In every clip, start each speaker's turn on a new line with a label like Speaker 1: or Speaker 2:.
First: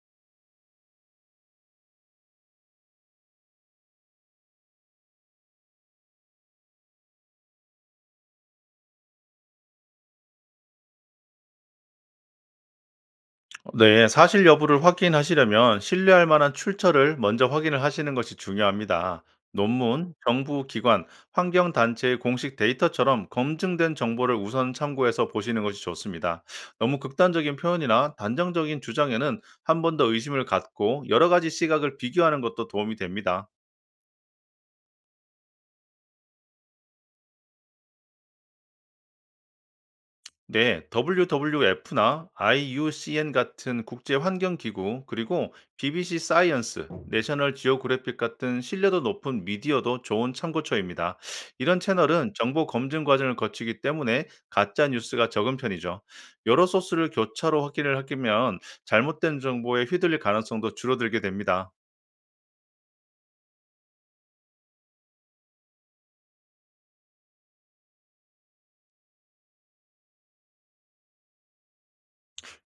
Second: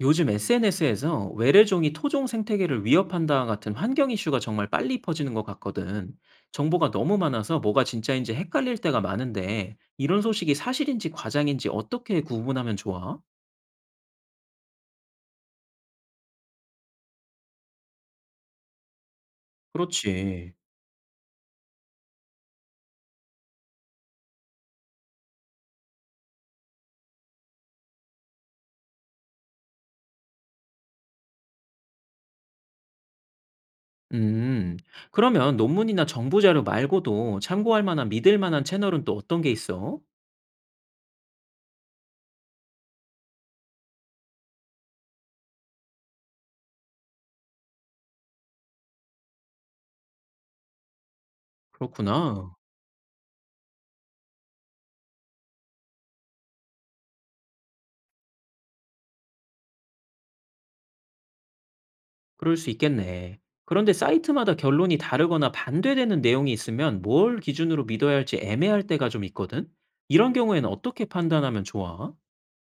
Speaker 1: 요즘 SNS에서 외래종이 토종 생태계를 위협한다 같은 환경 이슈가 정말 빨리 퍼지는 것 같거든. 정보가 너무 많아서 뭐가 진짜인지 헷갈릴 때가 많은데, 이런 소식이 사실인지 과장인지 어떻게 구분하면 좋아?
Speaker 2: 네, 사실 여부를 확인하시려면 신뢰할 만한 출처를 먼저 확인을 하시는 것이 중요합니다. 논문,
Speaker 1: 그렇지.
Speaker 2: 정부 기관, 환경 단체의 공식 데이터처럼 검증된 정보를 우선 참고해서 보시는 것이 좋습니다. 너무 극단적인 표현이나 단정적인 주장에는 한 번 더 의심을 갖고 여러 가지 시각을 비교하는 것도 도움이 됩니다.
Speaker 1: 음, 그러면 논문이나 정보 자료 말고도 참고할 만한 믿을 만한 채널은 또 어떤 게 있어?
Speaker 2: 네, WWF나 IUCN 같은 국제 환경 기구, 그리고 BBC 사이언스, 내셔널 지오그래픽 같은 신뢰도 높은 미디어도 좋은 참고처입니다. 이런 채널은
Speaker 1: 그렇구나.
Speaker 2: 정보 검증 과정을 거치기 때문에 가짜 뉴스가 적은 편이죠. 여러 소스를 교차로 확인을 하면 잘못된 정보에 휘둘릴 가능성도 줄어들게 됩니다.
Speaker 1: 그럴 수 있겠네. 그런데 사이트마다 결론이 다르거나 반대되는 내용이 있으면 뭘 기준으로 믿어야 할지 애매할 때가 좀 있거든? 이런 경우에는 어떻게 판단하면 좋아?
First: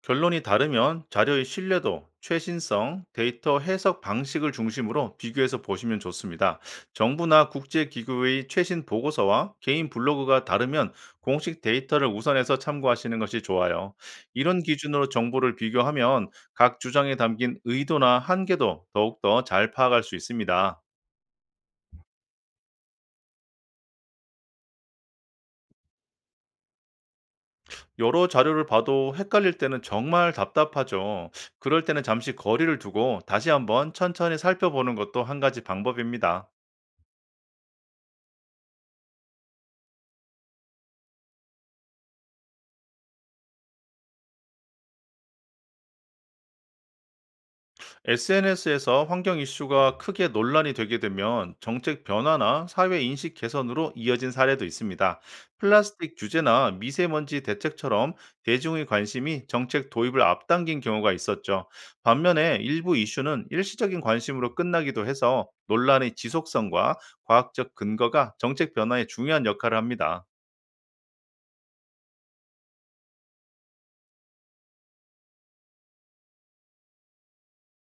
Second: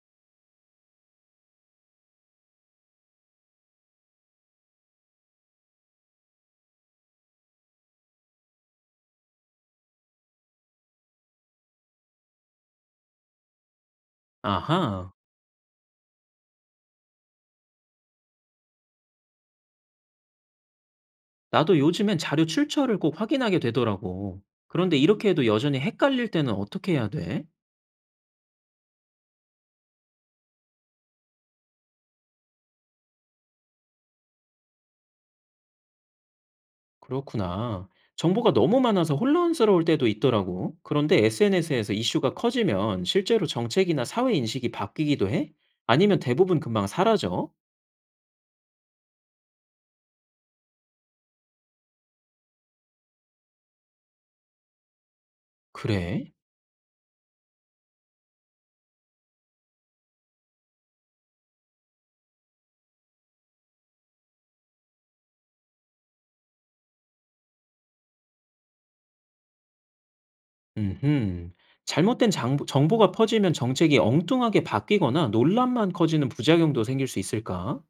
Speaker 2: 결론이 다르면 자료의 신뢰도, 최신성, 데이터 해석 방식을 중심으로 비교해서 보시면 좋습니다. 정부나 국제기구의 최신 보고서와 개인 블로그가 다르면 공식 데이터를 우선해서 참고하시는 것이 좋아요. 이런 기준으로
Speaker 1: 아하,
Speaker 2: 정보를 비교하면 각 주장에 담긴 의도나 한계도 더욱더 잘 파악할 수 있습니다.
Speaker 1: 나도 요즘엔 자료 출처를 꼭 확인하게 되더라고. 그런데 이렇게 해도 여전히 헷갈릴 때는 어떻게 해야 돼?
Speaker 2: 여러 자료를 봐도 헷갈릴 때는 정말 답답하죠. 그럴 때는 잠시 거리를 두고 다시 한번 천천히 살펴보는 것도 한 가지 방법입니다.
Speaker 1: 그렇구나. 정보가 너무 많아서 혼란스러울 때도 있더라고. 그런데 SNS에서 이슈가 커지면 실제로 정책이나 사회 인식이 바뀌기도 해? 아니면 대부분 금방 사라져?
Speaker 2: SNS에서 환경 이슈가 크게 논란이 되게 되면 정책 변화나 사회 인식 개선으로 이어진 사례도 있습니다. 플라스틱
Speaker 1: 그래?
Speaker 2: 규제나 미세먼지 대책처럼 대중의 관심이 정책 도입을 앞당긴 경우가 있었죠. 반면에 일부 이슈는 일시적인 관심으로 끝나기도 해서 논란의 지속성과 과학적 근거가 정책 변화에 중요한 역할을 합니다.
Speaker 1: 음흠. 잘못된 장보 정보가 퍼지면 정책이 엉뚱하게 바뀌거나 논란만 커지는 부작용도 생길 수 있을까?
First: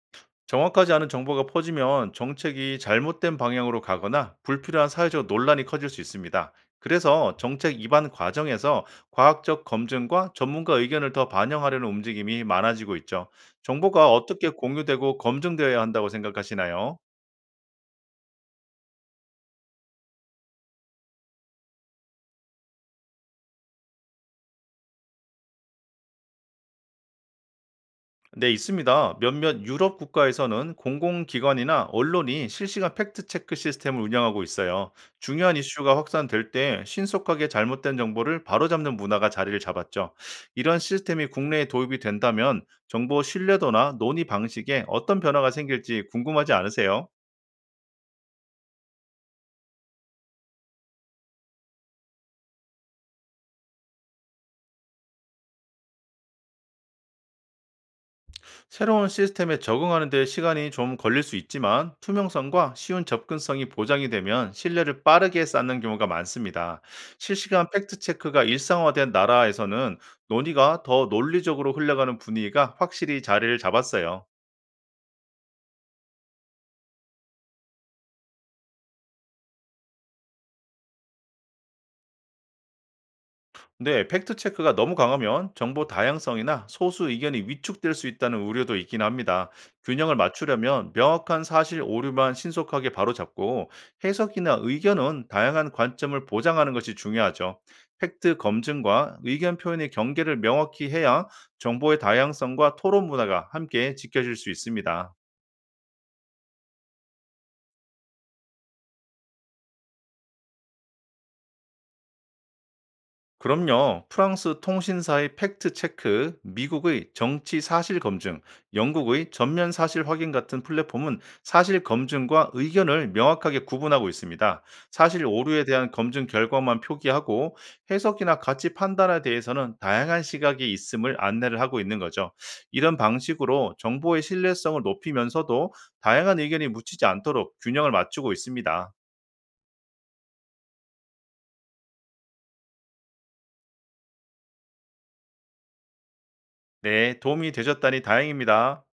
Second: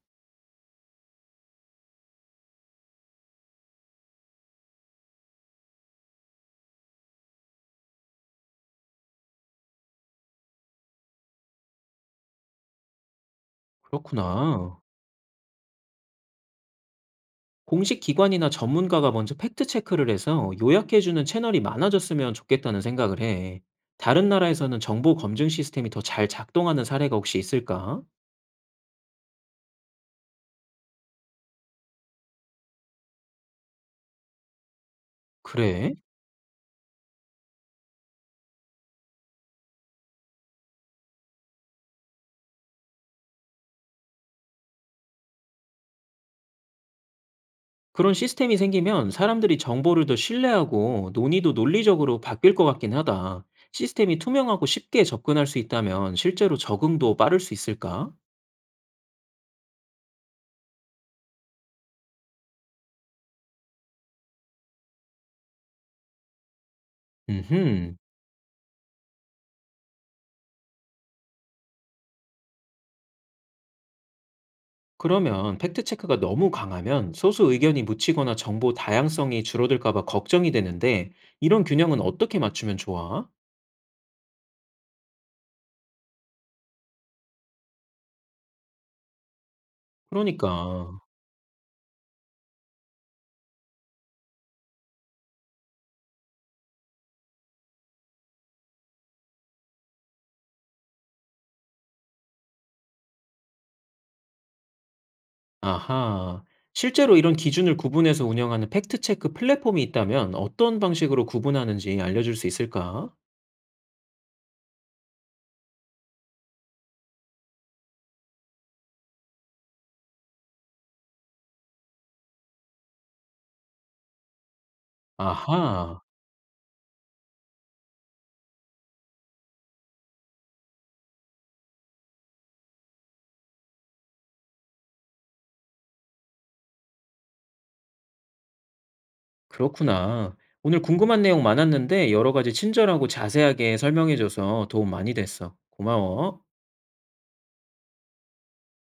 Speaker 2: 정확하지 않은 정보가 퍼지면 정책이 잘못된 방향으로 가거나 불필요한 사회적 논란이 커질 수 있습니다. 그래서 정책 입안 과정에서 과학적 검증과 전문가 의견을 더 반영하려는 움직임이 많아지고 있죠. 정보가 어떻게
Speaker 1: 그렇구나.
Speaker 2: 공유되고 검증되어야 한다고 생각하시나요?
Speaker 1: 공식 기관이나 전문가가 먼저 팩트 체크를 해서 요약해 주는 채널이 많아졌으면 좋겠다는 생각을 해. 다른 나라에서는 정보 검증 시스템이 더 잘 작동하는 사례가 혹시 있을까?
Speaker 2: 네, 있습니다. 몇몇 유럽 국가에서는 공공기관이나 언론이 실시간 팩트체크 시스템을 운영하고 있어요. 중요한
Speaker 1: 그래?
Speaker 2: 이슈가 확산될 때 신속하게 잘못된 정보를 바로잡는 문화가 자리를 잡았죠. 이런 시스템이 국내에 도입이 된다면 정보 신뢰도나 논의 방식에 어떤 변화가 생길지 궁금하지 않으세요?
Speaker 1: 그런 시스템이 생기면 사람들이 정보를 더 신뢰하고 논의도 논리적으로 바뀔 것 같긴 하다. 시스템이 투명하고 쉽게 접근할 수 있다면 실제로 적응도 빠를 수 있을까?
Speaker 2: 새로운 시스템에 적응하는 데 시간이 좀 걸릴 수 있지만 투명성과 쉬운 접근성이 보장이 되면 신뢰를 빠르게 쌓는 경우가 많습니다. 실시간
Speaker 1: 음흠.
Speaker 2: 팩트체크가 일상화된 나라에서는 논의가 더 논리적으로 흘러가는 분위기가 확실히 자리를 잡았어요.
Speaker 1: 그러면 팩트체크가 너무 강하면 소수 의견이 묻히거나 정보 다양성이 줄어들까봐 걱정이 되는데 이런 균형은 어떻게 맞추면 좋아?
Speaker 2: 네, 팩트 체크가 너무 강하면 정보 다양성이나 소수 의견이 위축될 수 있다는 우려도 있긴 합니다. 균형을 맞추려면
Speaker 1: 그러니까.
Speaker 2: 명확한 사실 오류만 신속하게 바로잡고 해석이나 의견은 다양한 관점을 보장하는 것이 중요하죠. 팩트 검증과 의견 표현의 경계를 명확히 해야 정보의 다양성과 토론 문화가 함께 지켜질 수 있습니다.
Speaker 1: 아하. 실제로 이런 기준을 구분해서 운영하는 팩트체크 플랫폼이 있다면 어떤 방식으로 구분하는지 알려줄 수 있을까?
Speaker 2: 그럼요. 프랑스 통신사의 팩트 체크, 미국의 정치 사실 검증, 영국의 전면 사실 확인 같은 플랫폼은 사실 검증과 의견을 명확하게 구분하고 있습니다. 사실 오류에 대한
Speaker 1: 아하.
Speaker 2: 검증 결과만 표기하고 해석이나 가치 판단에 대해서는 다양한 시각이 있음을 안내를 하고 있는 거죠. 이런 방식으로 정보의 신뢰성을 높이면서도 다양한 의견이 묻히지 않도록 균형을 맞추고 있습니다.
Speaker 1: 그렇구나. 오늘 궁금한 내용 많았는데 여러 가지 친절하고 자세하게 설명해줘서 도움 많이 됐어. 고마워.
Speaker 2: 네, 도움이 되셨다니 다행입니다.